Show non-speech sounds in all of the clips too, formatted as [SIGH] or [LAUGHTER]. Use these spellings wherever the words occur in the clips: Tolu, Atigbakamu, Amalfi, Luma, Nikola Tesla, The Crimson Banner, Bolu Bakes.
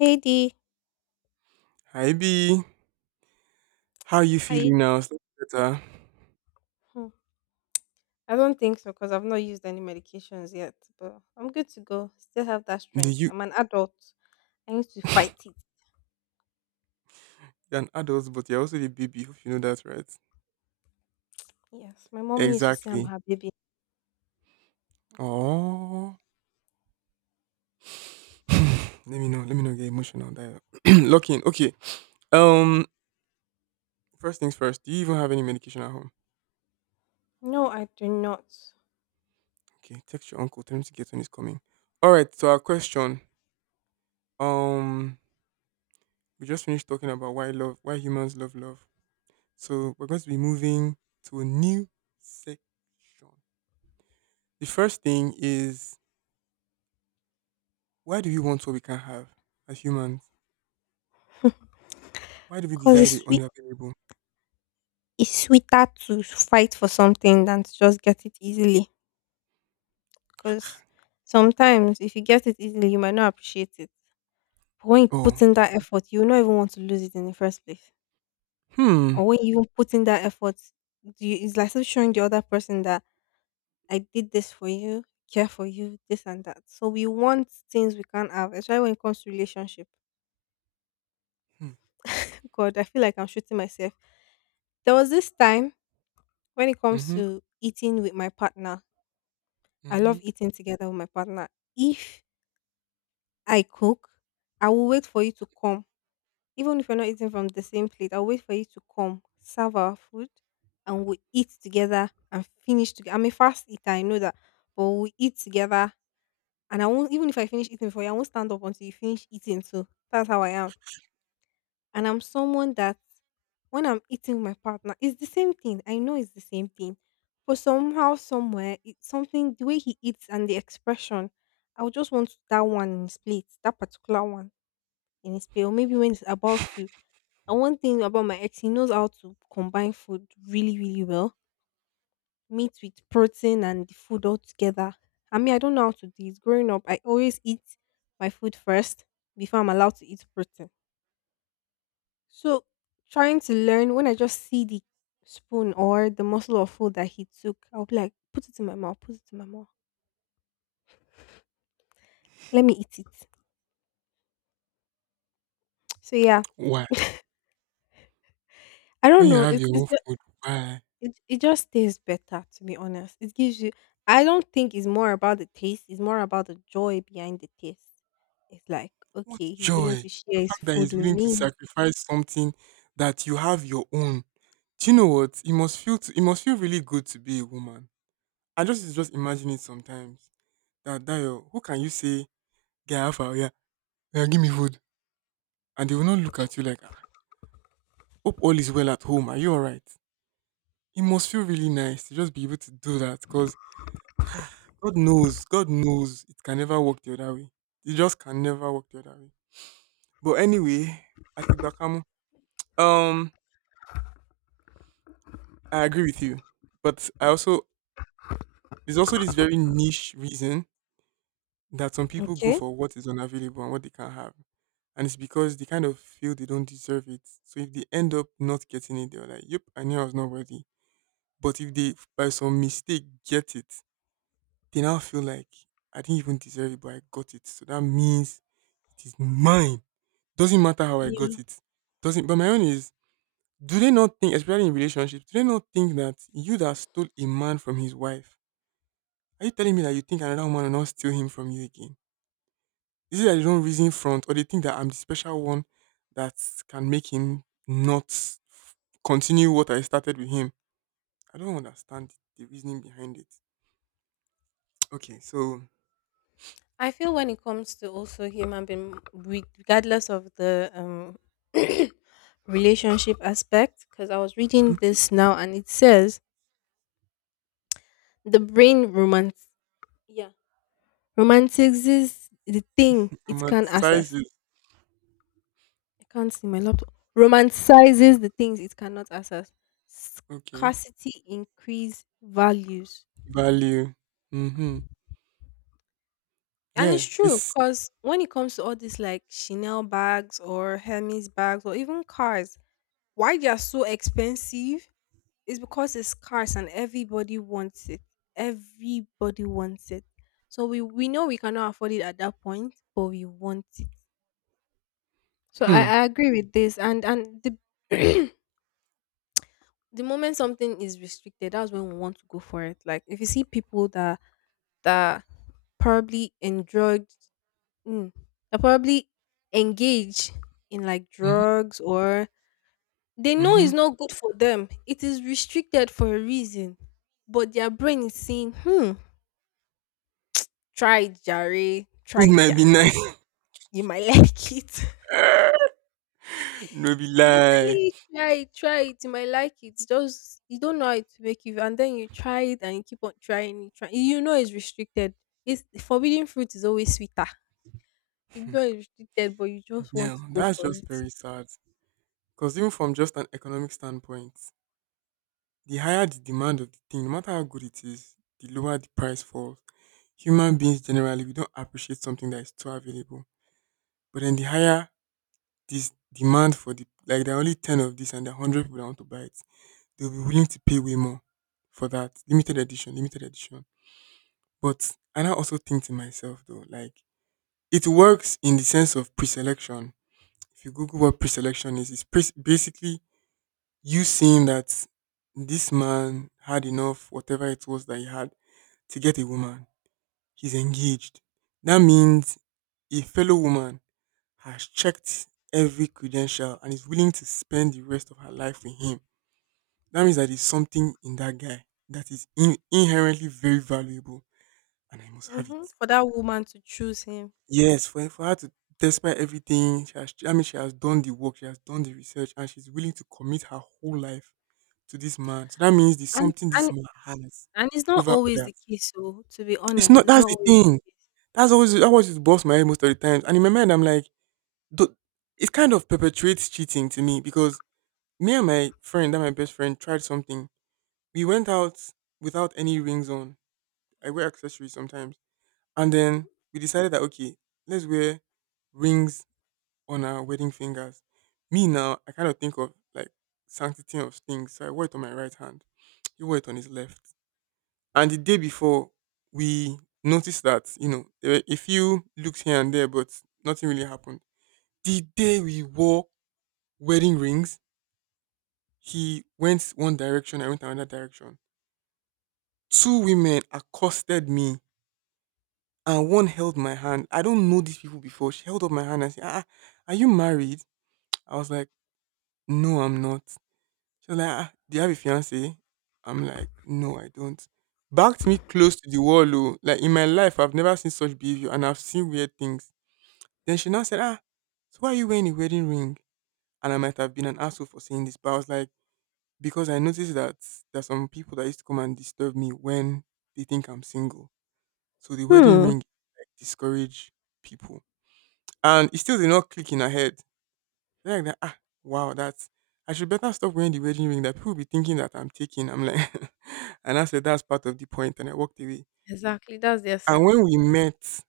Hey D, Hi B, how you hi. feeling now? Is that better. Hmm, I don't think so because I've not used any medications yet, but I'm good to go. Still have that Do strength. you I'm an adult. I need to fight it. you're an adult, but you're also a baby. Hope you know that, right? Yes, my mom used to say I'm Exactly. her baby. Oh, [LAUGHS] [SIGHS] let me know. Let me not get emotional. That. [CLEARS THROAT] Lock in. Okay. Um. First things first. Do you even have any medication at home? No, I do not. Okay. Text your uncle. Tell him to get when he's coming. All right. So our question. Um. We just finished talking about why love, why humans love love. So we're going to be moving to a new section. The first thing is, why do we want what we can't have as humans? Why do we Cause desire it's the sweet, unavailable? it's sweeter to fight for something than to just get it easily. Cause sometimes if you get it easily, you might not appreciate it. But when you put Oh, in that effort, you will not even want to lose it in the first place. hmm. Or when you even put in that effort, you, it's like still showing the other person that I did this for you, care for you, this and that. So we want things we can't have, especially when it comes to relationship. Hmm. God, I feel like I'm shooting myself. There was this time when it comes Mm-hmm. to eating with my partner. I love Mm-hmm. eating together with my partner. If I cook, I will wait for you to come. Even if you're not eating from the same plate, I'll wait for you to come, serve our food, and we eat together and finish together. I'm a fast eater, I know that. But we eat together and I won't even if I finish eating for you, I won't stand up until you finish eating too. That's how I am. And I'm someone that when I'm eating with my partner, it's the same thing. I know it's the same thing. But somehow, somewhere, it's something the way he eats and the expression, I would just want that one in his plate, that particular one in his plate. Or maybe when it's about to and one thing about my ex, he knows how to combine food really, really well meat with protein and the food all together. I mean, I don't know how to do it. Growing up, I always eat my food first before I'm allowed to eat protein. So, trying to learn when I just see the spoon or the morsel of food that he took, I'll be like, put it in my mouth, put it in my mouth, let me eat it. So, yeah, Why? I When don't you know. have It's, your own it's ju- food, why? it, it just tastes better, to be honest. I don't think it's more about the taste, it's more about the joy behind the taste. It's like, What okay, he's willing joy! to The share his fact that food he's with willing to me. sacrifice something that you have your own. Do you know what? It must feel to, it must feel really good to be a woman. I just imagine it sometimes. That that your- who can you say, get alpha, yeah, yeah, give me food, and they will not look at you like, ah, hope all is well at home. Are you all right? It must feel really nice to just be able to do that because God knows it can never work the other way. It just can never work the other way. But anyway, Atigbakamu, um, I agree with you. But I also, there's also this very niche reason that some people go Okay. for what is unavailable and what they can't have. And it's because they kind of feel they don't deserve it. So if they end up not getting it, they're like, yep, I knew I was not worthy. But if they, by some mistake, get it, they now feel like I didn't even deserve it, but I got it. So that means it is mine. Doesn't matter how I got Yeah. it. Doesn't, but my own is, do they not think, especially in relationships, do they not think that you that stole a man from his wife, are you telling me that you think another woman will not steal him from you again? Is it that they don't reason front or they think that I'm the special one that can make him not f- continue what I started with him? I don't understand the reasoning behind it. Okay, so I feel when it comes to also human being, we- regardless of the [CLEARS THROAT] relationship aspect, because I was reading this now and it says the brain yeah, romanticizes the thing it can access. romanticizes I can't see my laptop. Romanticizes the things it cannot access. okay. Scarcity increase values. Value. Mhm. And Yeah, it's true it's because when it comes to all this like Chanel bags or Hermes bags or even cars, why they are so expensive is because it's scarce and everybody wants it. Everybody wants it. So we know we cannot afford it at that point, but we want it. So I, hmm. I agree with this. And the [CLEARS THROAT] the moment something is restricted, that's when we want to go for it. Like if you see people that probably mm, that probably engage in like Mhm. drugs or they know Mhm. it's not good for them. It is restricted for a reason. But their brain is saying, hmm, try it, Jare. Try It it, might be Jare. nice. You might [LAUGHS] like it. [LAUGHS] No be They be telling lie. you, try it, try it. You might like it. Just, you don't know how to make it. And then you try it and you keep on trying it. Try. You know it's restricted. It's, forbidden fruit is always sweeter. You know it's restricted, but you just Yeah, want to go that's for just it. very sad. Because even from just an economic standpoint, the higher the demand of the thing, no matter how good it is, the lower the price falls. Human beings generally we don't appreciate something that is too available. But then the higher this demand for the, like, there are only 10 of this and there are 100 people that want to buy it, they'll be willing to pay way more for that limited edition, limited edition. But I now also think to myself though, like it works in the sense of preselection. If you Google what preselection is, basically you seeing that this man had enough, whatever it was that he had, to get a woman. He's engaged. That means a fellow woman has checked every credential and is willing to spend the rest of her life with him. That means that there's something in that guy that is inherently very valuable, and I must have Hmm. it. For that woman to choose him. Yes, for her to, despite everything, she has, I mean she has done the work, she has done the research and she's willing to commit her whole life to this man. So that means there's And, something this and man has And it's not over always others. the case, so to be It's honest, not, it's that's not the always. thing. That's always, that always just boss my head most of the times. And in my mind I'm like, do- it kind of perpetuates cheating to me because me and my friend, that my best friend, tried something. We went out without any rings on. I wear accessories sometimes. And then we decided that okay, let's wear rings on our wedding fingers. Me now, I kind of think of like sanctity of things. So I wore it on my right hand. [TSK] He wore it on his left. And the day before, we noticed that, you know, there were a few looks here and there, but nothing really happened. The day we wore wedding rings, he went one direction, I went another direction. Two women accosted me and one held my hand. I don't know these people before. She held up my hand and said, ah, ah, are you married? I was like, no, I'm not. She was like, "Ah, do you have a fiance?" I'm like, "No, I don't." Backed me close to the wall, oh. Like in my life, I've never seen such behavior, and I've seen weird things. Then she now said, "Ah, so why are you wearing a wedding ring?" And I might have been an asshole for saying this, but I was like, because I noticed that there's some people that used to come and disturb me when they think I'm single. So the wedding Mhm. Hmm. ring like discourage people, and it still did not click in her head. Then I'm like that, ah, wow, that's, I should better stop wearing the wedding ring that people will be thinking that I'm taking. I'm like, [LAUGHS] and I said that's part of the point, and I walked away. Exactly, that's the And when essence. we met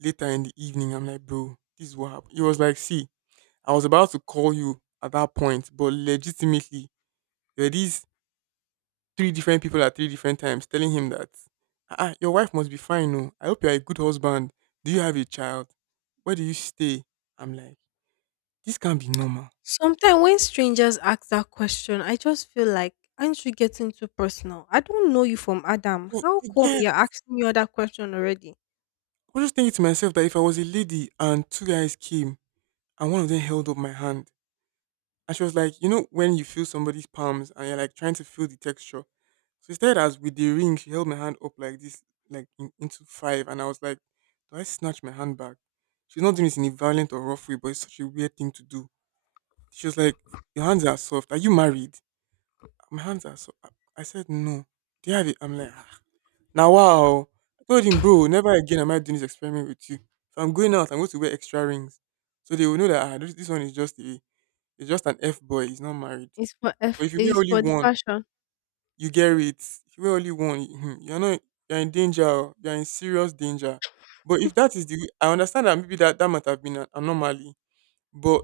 later in the evening, I'm like, bro, this is what happened. It was like, see, I was about to call you at that point, but legitimately, there were these three different people at three different times telling him that, ah, ah, your wife must be fine, no? I hope you're a good husband. Do you have a child? Where do you stay? I'm like, this can't be normal. Sometimes when strangers ask that question, I just feel like, aren't you getting too personal? I don't know you from Adam. You How you come get, you're asking me all that question already? I was just thinking to myself that if I was a lady and two guys came and one of them held up my hand and she was like, you know, when you feel somebody's palms and you're like trying to feel the texture. So instead, as with the ring, she held my hand up like this, like in, into five, and I was like, do I snatch my hand back? She's not doing it in a violent or rough way, but it's such a weird thing to do. She was like, your hands are soft. Are you married? My hands are soft. I said no. Do you have it? I'm like. "Ah." Now wow. I told him, bro, never again am I doing this experiment with you. If I'm going out, I'm going to wear extra rings. So they will know that ah, this one is just a, it's just an F boy, he's not married. It's for But F. if you wear It's only for the one, fashion. you get it. If you wear only one, you- hmm, you're not you're in danger, oh, you're in serious danger. But if that is the way- I understand that maybe that, that might have been an anomaly, but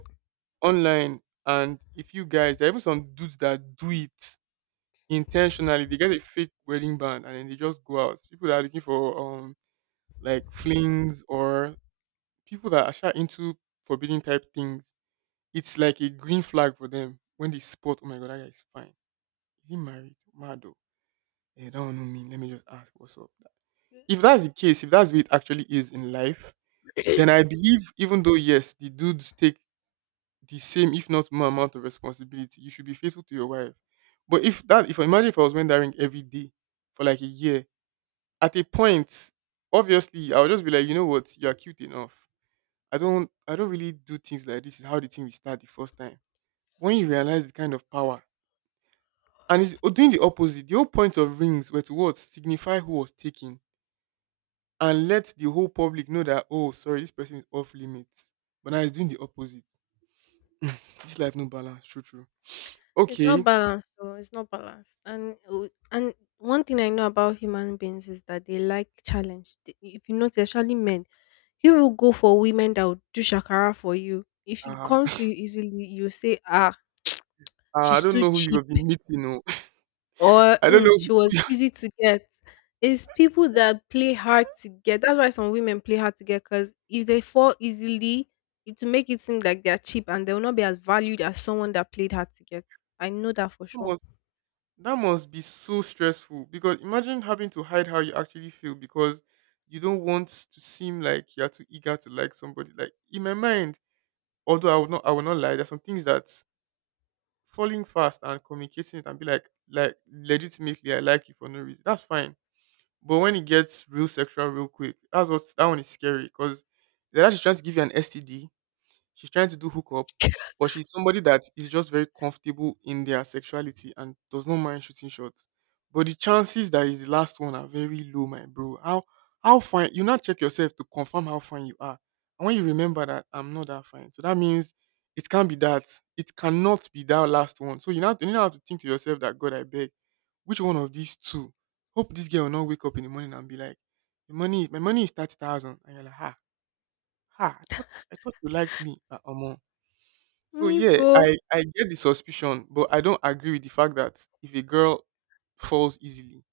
online and if you guys there are even some dudes that do it intentionally, they get a fake wedding band and then they just go out. People that are looking for like flings or people that are shy into forbidden type things, it's like a green flag for them when they spot, oh my god, that guy is fine. Is he married? Mado. Yeah, that one no mean. Let me just ask what's up. If that's the case, if that's what it actually is in life, then I believe even though yes, the dudes take the same, if not more amount of responsibility, you should be faithful to your wife. But if that if I imagine if I was wearing that ring every day for like a year, at a point, obviously I would just be like, you know what, you're cute enough, I don't really do things like this is how the thing will start the first time. When you realize the kind of power and doing the opposite, the whole point of rings were to what signify who was taken and let the whole public know that oh sorry, this person is off limits. But now it's doing the opposite. This life no balance, true true. It's not Okay. balanced, though. It's not balanced. And one thing I know about human beings is that they like challenge. If you notice, especially men, you will go for women that will do shakara for you. If it Uh, comes to [LAUGHS] you easily, you say, ah, I she's don't too know who cheap you've been meeting, no. [LAUGHS] or I don't know mm, who she was you easy to get. It's people that play hard [LAUGHS] to get. That's why some women play hard to get because if they fall easily, it will make it seem like they're cheap and they will not be as valued as someone that played hard to get. I know that for come sure. on. That must be so stressful because imagine having to hide how you actually feel because you don't want to seem like you're too eager to like somebody. Like in my mind, although I would not lie, there's some things that falling fast and communicating it and be like legitimately I like you for no reason. That's fine. But when it gets real sexual real quick, that one is scary because they're actually trying to give you an STD. She's trying to do hookup, but she's somebody that is just very comfortable in their sexuality and does not mind shooting shots. But the chances that is the last one are very low, my bro. How fine you not check yourself to confirm how fine you are. And when you remember that I'm not that fine. So that means it can't be that. It cannot be that last one. So you now have to think to yourself that God I beg, which one of these two? Hope this girl will not wake up in the morning and be like, my money is 30,000. And you're like, ha, ha, I thought you liked me. Omo. So yeah, Nibo, I get the suspicion, but I don't agree with the fact that if a girl falls easily,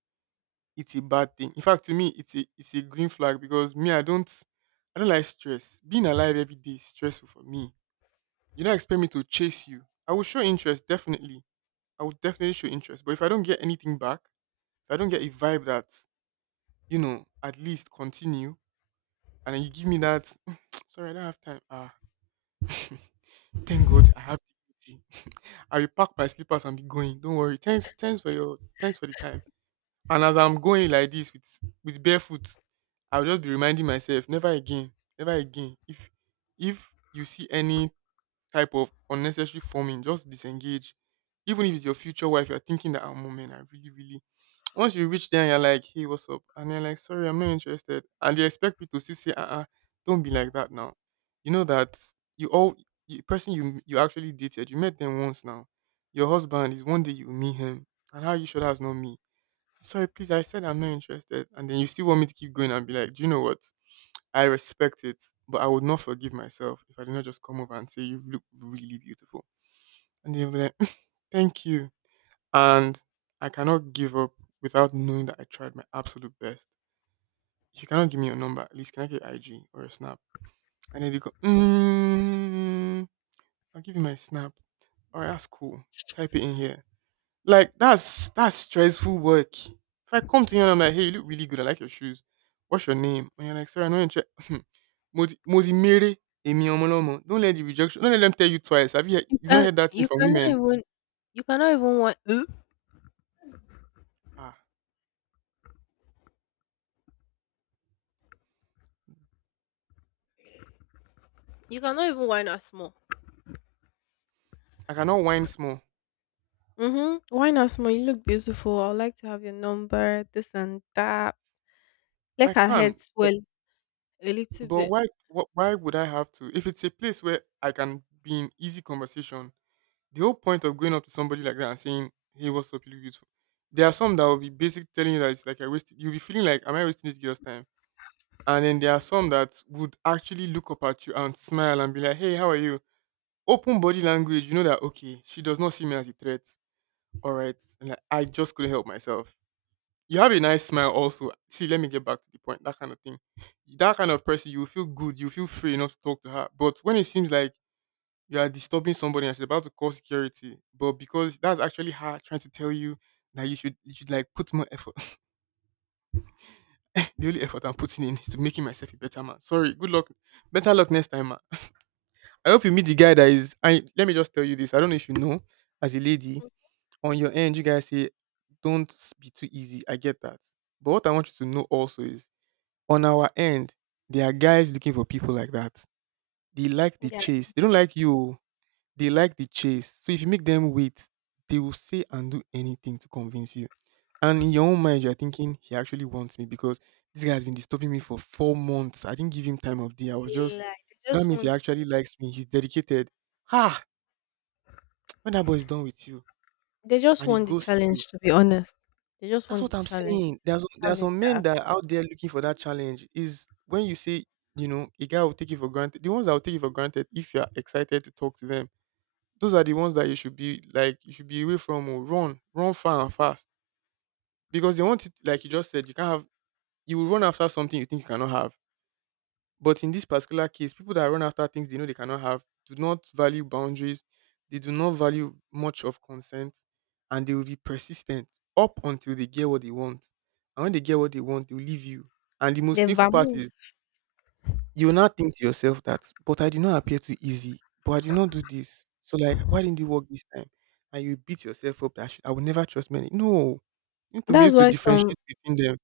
it's a bad thing. In fact, to me, it's a green flag because me I don't like stress. Being alive every day is stressful for me. You don't expect me to chase you. I will show interest definitely. I will definitely show interest, but if I don't get anything back, if I don't get a vibe that at least continue, and then you give me that [TSK] sorry, I don't have time. Ah, [LAUGHS] thank God I have dignity. I will pack my slippers and be going. Don't worry. Thanks for the time. And as I'm going like this with barefoot, I'll just be reminding myself, never again, never again. If you see any type of unnecessary forming, just disengage. Even if it's your future wife, you're thinking that oh, moment, I really, really once you reach there and you're like, hey, what's up? And they're like, sorry, I'm not interested. And they expect you to say, uh-uh, don't be like that now. You know that you all, the person you actually dated, you met them once now. Your husband is one day you meet him. And how you should have known me? Sorry, please, I said I'm not interested. And then you still want me to keep going and be like, do you know what? I respect it, but I would not forgive myself if I did not just come over and say, you look really beautiful. And they'll be like, [LAUGHS] thank you. And I cannot give up without knowing that I tried my absolute best. If you cannot give me your number, at least can I get your IG or a snap? And then they go, mm, I'll give you my snap. All right, that's cool. Type it in here. Like that's stressful work. If I come to you and I'm like, hey, you look really good. I like your shoes. What's your name? And you're like, sorry, I know you're Mozimere Emi Omolomo. [LAUGHS] Don't let the rejection. Don't let them tell you twice. Have you heard, you you've not can heard that thing you from cannot women? even you cannot even want [CLEARS THROAT] Ah, you cannot even wine us more. I cannot whine small. Mm-hmm. Why not, small? You look beautiful. I would like to have your number, this and that. Let I her can. head swell a little But bit. why would I have to? If it's a place where I can be in easy conversation, the whole point of going up to somebody like that and saying, "Hey, what's up? You look beautiful." There are some that will be basically telling you that it's like I wasted. You'll be feeling like, "Am I wasting this girl's time?" And then there are some that would actually look up at you and smile and be like, "Hey, how are you?" Open body language, you know that okay, she does not see me as a threat. All right, and like, I just couldn't help myself, you have a nice smile also. See, let me get back to the point. That kind of thing. That kind of person, you will feel good, you will feel free enough to talk to her. But when it seems like you are disturbing somebody and she's about to call security, but because that's actually her trying to tell you that you should like put more effort. [LAUGHS] The only effort I'm putting in is to making myself a better man. Sorry, good luck. Better luck next time, man. I hope you meet the guy that is I let me just tell you this. I don't know if you know, as a lady, on your end, you guys say, don't be too easy. I get that. But what I want you to know also is, on our end, there are guys looking for people like that. They like the They are chase. They don't easy. like you. Oh. They like the chase. So if you make them wait, they will say and do anything to convince you. And in your own mind, you're thinking, he actually wants me because this guy has been disturbing me for 4 months. I didn't give him time of day. I was They just, like they so that just means he want the actually likes me. He's dedicated. Ha! When that boy is done with you and he goes. challenge to be honest. They just That's want what the I'm challenge. saying. There are some, there are Challenge, some men yeah. that are out there looking for that challenge. Is when you say, you know, a guy will take you for granted. The ones that will take you for granted, if you are excited to talk to them, those are the ones that you should be like, you should be away from. Or run, run far and fast because they want it. Like you just said, you can't have. You will run after something you think you cannot have. But in this particular case, people that run after things they know they cannot have do not value boundaries. They do not value much of consent, and they will be persistent up until they get what they want. And when they get what they want, they will leave you. And the most They painful part vamove. is you will not think to yourself that, but I did not appear too easy, but I did not do this. So like, why didn't it work this time? And you beat yourself up that I will never trust men. No, you need to be That's able to why some differentiate between them.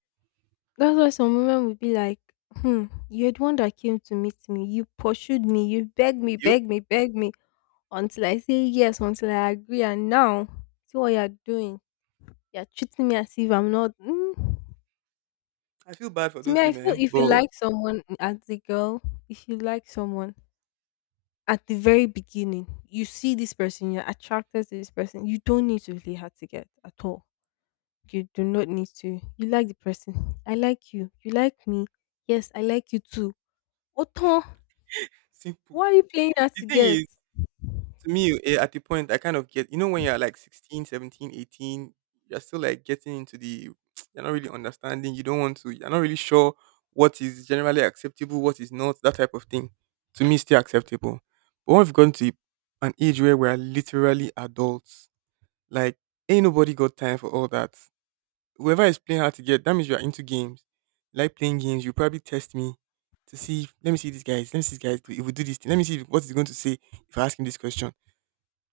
that's why some women would be like, you're the one that came to meet me. You pursued me, you begged me, Yep, begged me, begged me until I say yes, until I agree and now see what you're doing. You're treating me as if I'm not. Mm. I feel bad for To me, those I feel women, if you but like someone as a girl, if you like someone at the very beginning, you see this person, you're attracted to this person, you don't need to really hard to get at all. You do not need to. You like the person. I like you. You like me. Yes, I like you too. Oton, simple. why are you playing hard The to thing get? is, to me at the point I kind of get, you know, when you're like 16, 17, 18, you're still like getting into the [TSK] you're not really understanding, you don't want to, you're not really sure what is generally acceptable, what is not, that type of thing. To me, it's still acceptable. But when we've gone to an age where we're literally adults, like ain't nobody got time for all that. Whoever is playing hard to get, that means you're into games. You like playing games, you probably test me to see if, let me see these guys, let me see these guys, if we do this thing, let me see what he's going to say if I ask him this question,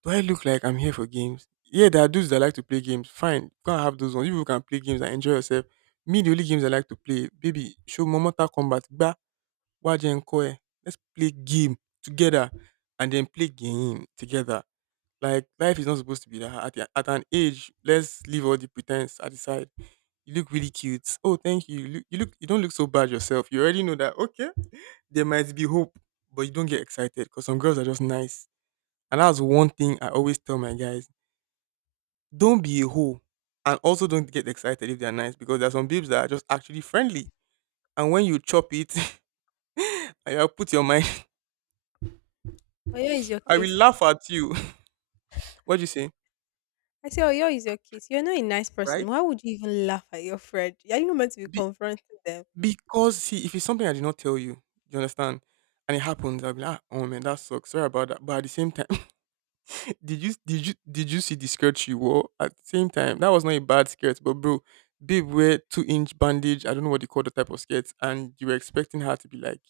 do I look like I'm here for games? Yeah, there are dudes that like to play games. Fine, go and have those ones. You people can play games and enjoy yourself. Me, the only games I like to play, baby, show me Mortal Kombat. Gba, Waje and Koe. Let's play game together and then play game together. Like, life is not supposed to be that hard. At an age, let's leave all the pretense at the side. You look really cute. Oh, thank you. You don't look so bad yourself. You already know that, okay, there might be hope, but you don't get excited because some girls are just nice, and that's one thing I always tell my guys. Don't be a hoe. And also, don't get excited if they're nice because there are some babes that are just actually friendly. And when you chop it, [LAUGHS] I'll put your mind, Oyo is your [LAUGHS] I will case. laugh at you. [LAUGHS] What do you say? I say, Oyo is your case. You're not a nice Right? person. Why would you even laugh at your friend? Are you not meant to be Be- confronting them? because, see, if it's something I did not tell you, you understand? And it happens, I'll be like, "Ah, oh man, that sucks. Sorry about that." But at the same time, [LAUGHS] did you see the skirt she wore? At the same time, that was not a bad skirt, but bro, babe wear 2 inch bandage. I don't know what they call the type of skirts, and you were expecting her to be like,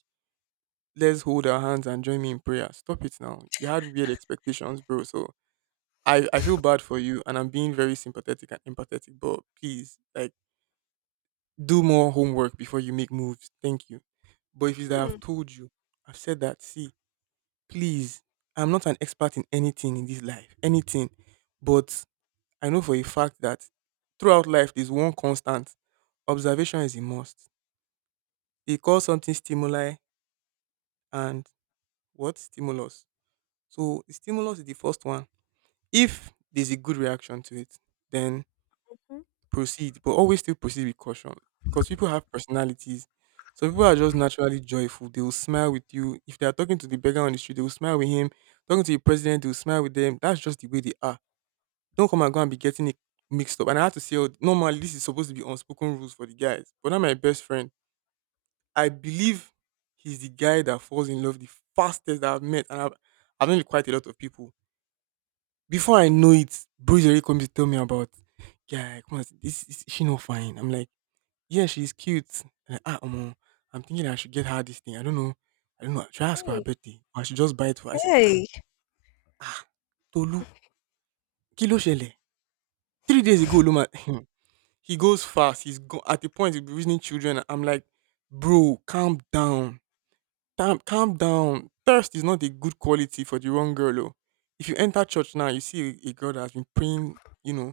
let's hold our hands and join me in prayer. Stop it now. You had weird expectations, bro. So I feel bad for you and I'm being very sympathetic and empathetic, but please, like, do more homework before you make moves. Thank you. But if it's that Hmm. I've told you, I've said that, see, please, I'm not an expert in anything in this life, anything. But I know for a fact that throughout life, there's one constant observation is a must. They call something stimuli and what? Stimulus. So the stimulus is the first one. If there's a good reaction to it, then proceed, but always still proceed with caution because people have personalities. Some people are just naturally joyful. They will smile with you. If they are talking to the beggar on the street, they will smile with him. Talking to the president, they will smile with them. That's just the way they are. Don't come and go and be getting it mixed up. And I had to say, oh, normally this is supposed to be unspoken rules for the guys, but not my best friend. I believe he's the guy that falls in love the fastest that I've met, and I've known quite a lot of people. Before I know it, bros already come to tell me about, "Guy, come on, this is she not fine?" I'm like, "Yeah, she's cute." I'm like, ah, omo, I'm thinking I should get her this thing. I don't know. I don't know. Should I ask for her Hey, birthday? Or I should just buy it for her? I say, ah, hey. ah, Tolu, kí ló ṣẹlẹ̀? 3 days ago, Luma, [LAUGHS] he goes fast. At the point he'll be reasoning children. I'm like, bro, calm down. Calm, calm down. Thirst is not a good quality for the wrong girl. Oh. If you enter church now, you see a girl that has been praying,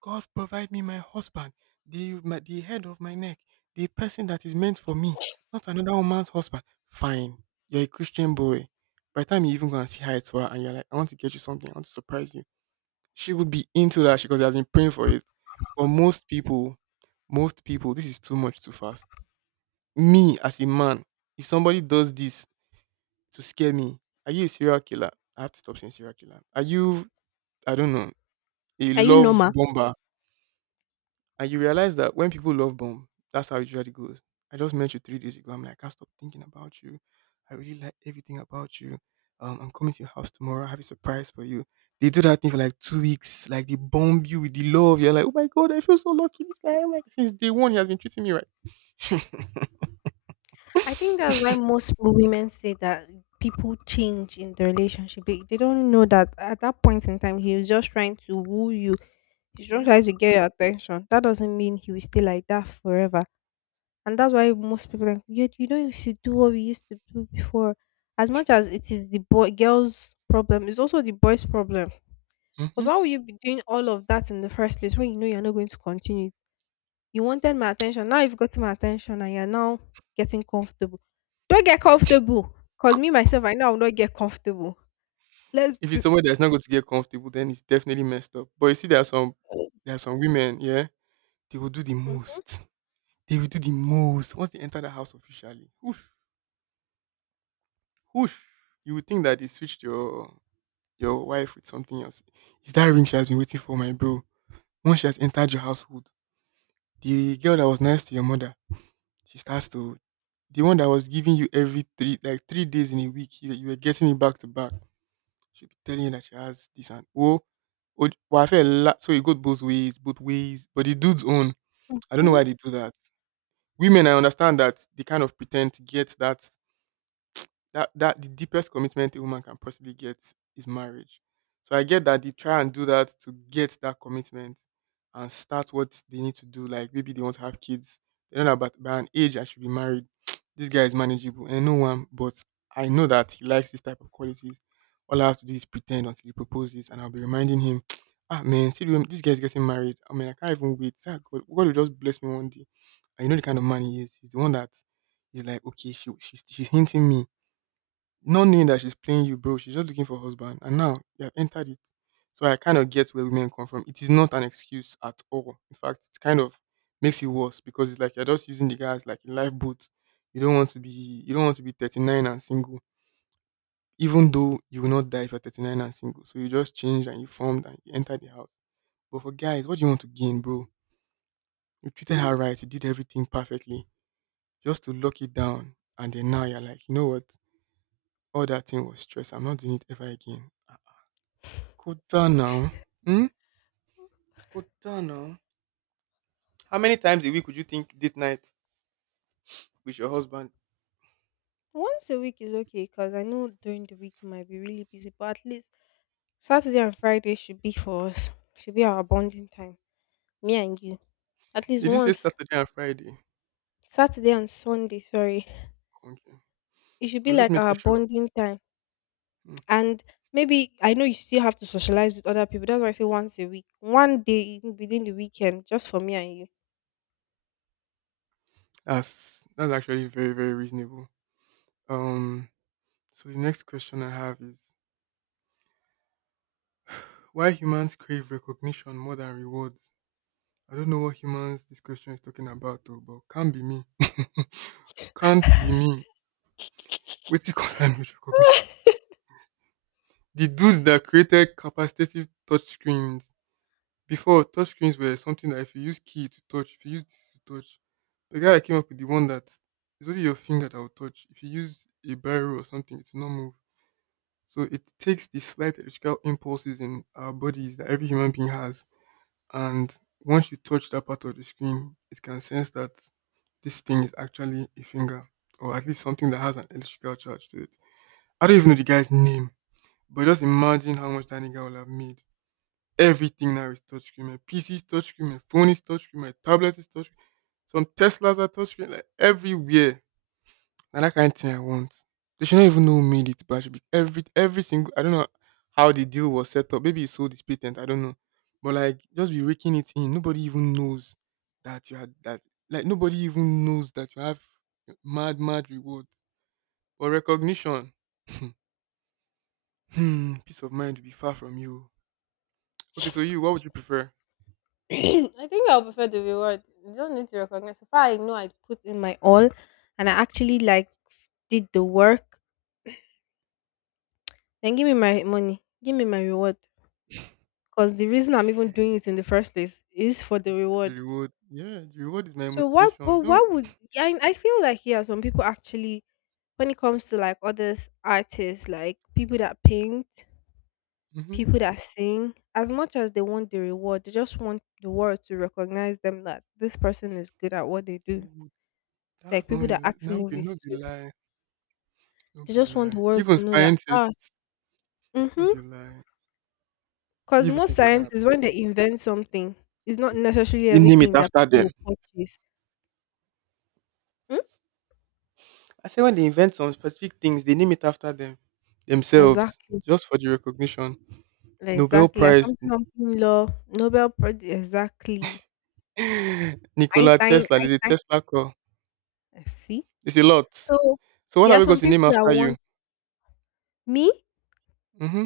God provide me my husband, the head of my neck, the person that is meant for me, not another woman's husband. Fine. You're a Christian boy. By the time you even go and see her, it's her and you're like, I want to get you something, I want to surprise you. She would be into that because she has been praying for it. But most people, this is too much too fast. Me as a man, if somebody does this, to scare me. Are you a serial killer? I have to stop saying serial killer. Are you, I don't know, a Are you love normal? bomber? And you realize that when people love bomb, that's how it usually goes. I just met you 3 days ago. I'm like, I can't stop thinking about you. I really like everything about you. I'm coming to your house tomorrow. I have a surprise for you. They do that thing for like 2 weeks. Like they bomb you with the love. You're like, oh my god, I feel so lucky. This guy, I'm like, since day one, he has been treating me right. [LAUGHS] I think that's why most women say that people change in the relationship. They don't know that at that point in time, he was just trying to woo you. He's just trying to Yes. get your attention. That doesn't mean he will stay like that forever. And that's why most people are like, yeah, you should do what we used to do before. As much as it is the boy girl's problem, it's also the boy's problem. Because Mhm. why would you be doing all of that in the first place when you know you're not going to continue? You wanted my attention. Now you've gotten my attention and you're now getting comfortable. Don't get comfortable. Cause me myself, I know I will not get comfortable. Let's If it's do. somewhere that's not going to get comfortable, then it's definitely messed up. But you see, there are some women, yeah, they will do the Mhm. most. They will do the most once they enter the house officially. Whoosh, whoosh. You would think that they switched your wife with something else. Is that ring she has been waiting for, my bro? Once she has entered your household, the girl that was nice to your mother, she starts to the one that was giving you every three like 3 days in a week, you were getting it back to back. She'll be telling you that she has this and oh, oh well, so it goes both ways, both ways. But the dude's own, I don't know Mhm. why they do that. Women, I understand that they kind of pretend to get that the deepest commitment a woman can possibly get is marriage. So I get that they try and do that to get that commitment and start what they need to do. Like maybe they want to have kids. They don't know about by an age I should be married. [TSK] This guy is manageable and no one, but I know that he likes this type of qualities. All I have to do is pretend until he proposes and I'll be reminding him, [TSK] ah man, this guy's getting married. I mean I can't even wait. Ah, God, God will just bless me one day. And you know the kind of man he is. He's the one that is like, okay, she's hinting me, not knowing that she's playing you, bro. She's just looking for a husband. And now you have entered it. So I kind of get where women come from. It is not an excuse at all. In fact, it kind of makes it worse because it's like you're just using the guys like a lifeboat. You don't want to be 39 and single, even though you will not die if you're 39 and single. So you just changed and you formed and you entered the house. But for guys, what do you want to gain, bro? You treated her right, you did everything perfectly, just to lock it down. And then now you're like, you know what? All that thing was stress. I'm not doing it ever again. Kota now. Hmm? Kota now. How many times a week would you think date night with your husband? Once a week is okay because I know during the week might be really busy, but at least Saturday and Friday should be for us. Should be our bonding time, me and you. At least Did you say once. Saturday and Friday? Saturday and Sunday, sorry. Okay. It should I be was just like our making sure. bonding time. Hmm. And maybe I know you still have to socialize with other people. That's why I say once a week. One day within the weekend, just for me and you. That's actually very, very reasonable. Um so the next question I have is, why humans crave recognition more than rewards? I don't know what humans this question is talking about though, but can't be me. Can't be me. What's it concerned with recognition? The dudes that created capacitive touchscreens. Before, touch screens were something that if you use key to touch, if you use this to touch, the guy that came up with the one that it's only your finger that will touch. If you use a barrel or something, it will not move. So it takes the slight electrical impulses in our bodies that every human being has, and once you touch that part of the screen, it can sense that this thing is actually a finger, or at least something that has an electrical charge to it. I don't even know the guy's name, but just imagine how much that nigga will have made. Everything now is touchscreen. My PC is touchscreen. My phone is touchscreen. My tablet is touchscreen. Some Teslas are touchscreen. Like everywhere. And that kind of thing I want. They should not even know who made it, but I should be every single. I don't know how the deal was set up. Maybe he sold his patent. I don't know. But like, just be raking it in. Nobody even knows that you had that. Like nobody even knows that you have mad mad rewards or recognition. [LAUGHS] Peace of mind will be far from you. Okay, so you, what would you prefer? [CLEARS THROAT] I think I'll prefer the reward. You don't need to recognize. So far, I know I put in my all and I actually like did the work. Then give me my money. Give me my reward. Because the reason I'm even doing it in the first place is for the It's for the reward. reward. Yeah, the reward is my So why motivation. but Don't. why would yeah, I feel like yeah, some people actually when it comes to like other artists, like people that paint, Mm-hmm. people that sing, as much as they want the reward, they just want the world to recognize them that this person is good at what they do. Oh, Like that's not people that a- act no be no movies be too. lie, no They be just want the lie. world Even to know that. Scientists, no be mhm lie. I didn't Because even most think of that scientists, when they approach. invent something, it's not necessarily They name it everything that after people them. will purchase. Hmm? I say when they invent some specific things, they name it after them themselves Exactly. just for the recognition. Nobel Exactly. Like Prize, something, something law, Nobel Prize. Exactly. [LAUGHS] Nikola Einstein, Tesla. There's a Einstein. Tesla call. Eh, see? It's a lot. So So what there are are we going some to people name that after you? want me. Mm-hmm.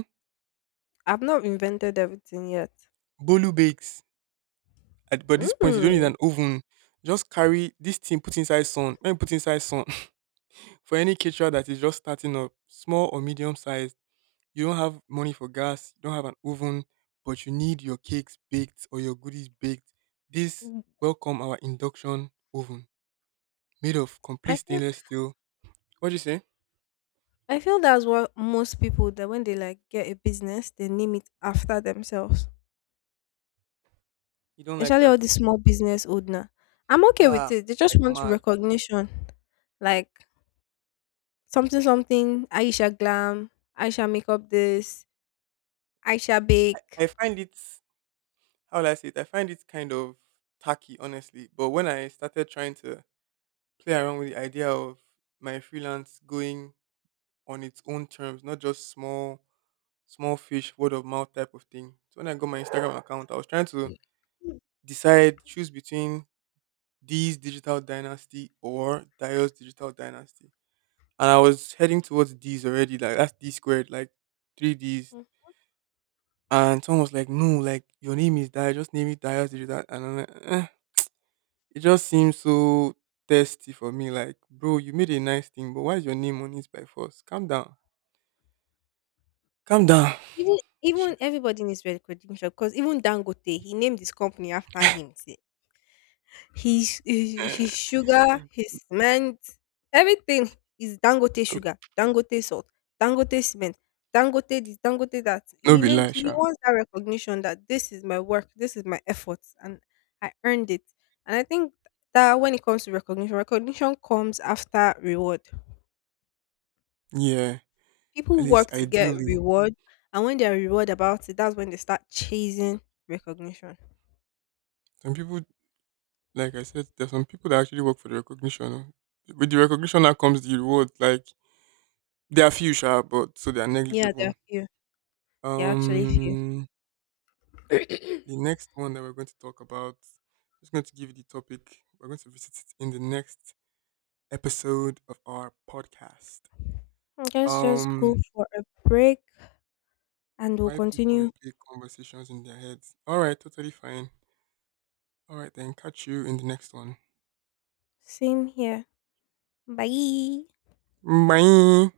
I've not invented everything yet. Bolu Bakes. At But this point, you don't need Mm. an oven. Just carry this thing, put inside sun. When you put inside sun, [LAUGHS] for any caterer that is just starting up, small or medium sized, you don't have money for gas, you don't have an oven, but you need your cakes baked or your goodies baked. This, welcome our induction oven made of complete I feel stainless steel. What do you say? I feel that's what most people that when they like get a business, they name it after themselves. You don't like Especially that? all the small business owner. I'm okay with Ah, it. They just like want mad. recognition. Like something something Aisha Glam, Aisha Makeup this, Aisha Bake. I find it, how will I say it? I find it kind of tacky, honestly. But when I started trying to play around with the idea of my freelance going on its own terms, not just small small fish word of mouth type of thing. So when I got my Instagram account, I was trying to Mm. decide choose between these digital dynasty or Dio's digital dynasty. And I was heading towards D's already, like that's D squared, like three D's. Mm. And someone was like, no, like your name is Dio, just name it Dio's digital, and I'm like, eh. It just seems so thirsty for me. Like, bro, you made a nice thing, but why is your name on it by force? Calm down. Calm down. Even Sha. even everybody needs recognition because even Dangote, he named his company after him. His Eh, sugar, his cement, everything is Dangote [LAUGHS] no sugar, Dangote salt, Dangote cement, Dangote this, Dangote that. no He be lie, names he sha. wants that recognition that this is my work, this is my efforts, and I earned it. And I think that when it comes to recognition, recognition comes after reward. Yeah, People at least work to get ideally, reward, and when they're reward about it, that's when they start chasing recognition. some people, like I said, there's some people that actually work for the recognition. Oh. With the recognition that comes the reward. Like there are few, sha, but so they are Yeah, there negligible. are few. There are actually few. Um, [COUGHS] the [CLEARS THROAT] next one that we're going to talk about, I'm just going to give you the topic. We're going to visit it in the next episode of our podcast. Let's just go Um, for a break and we'll why people continue. replay conversations in their heads. All right, totally fine. All right, then. Catch you in the next one. Same here. Bye. Bye.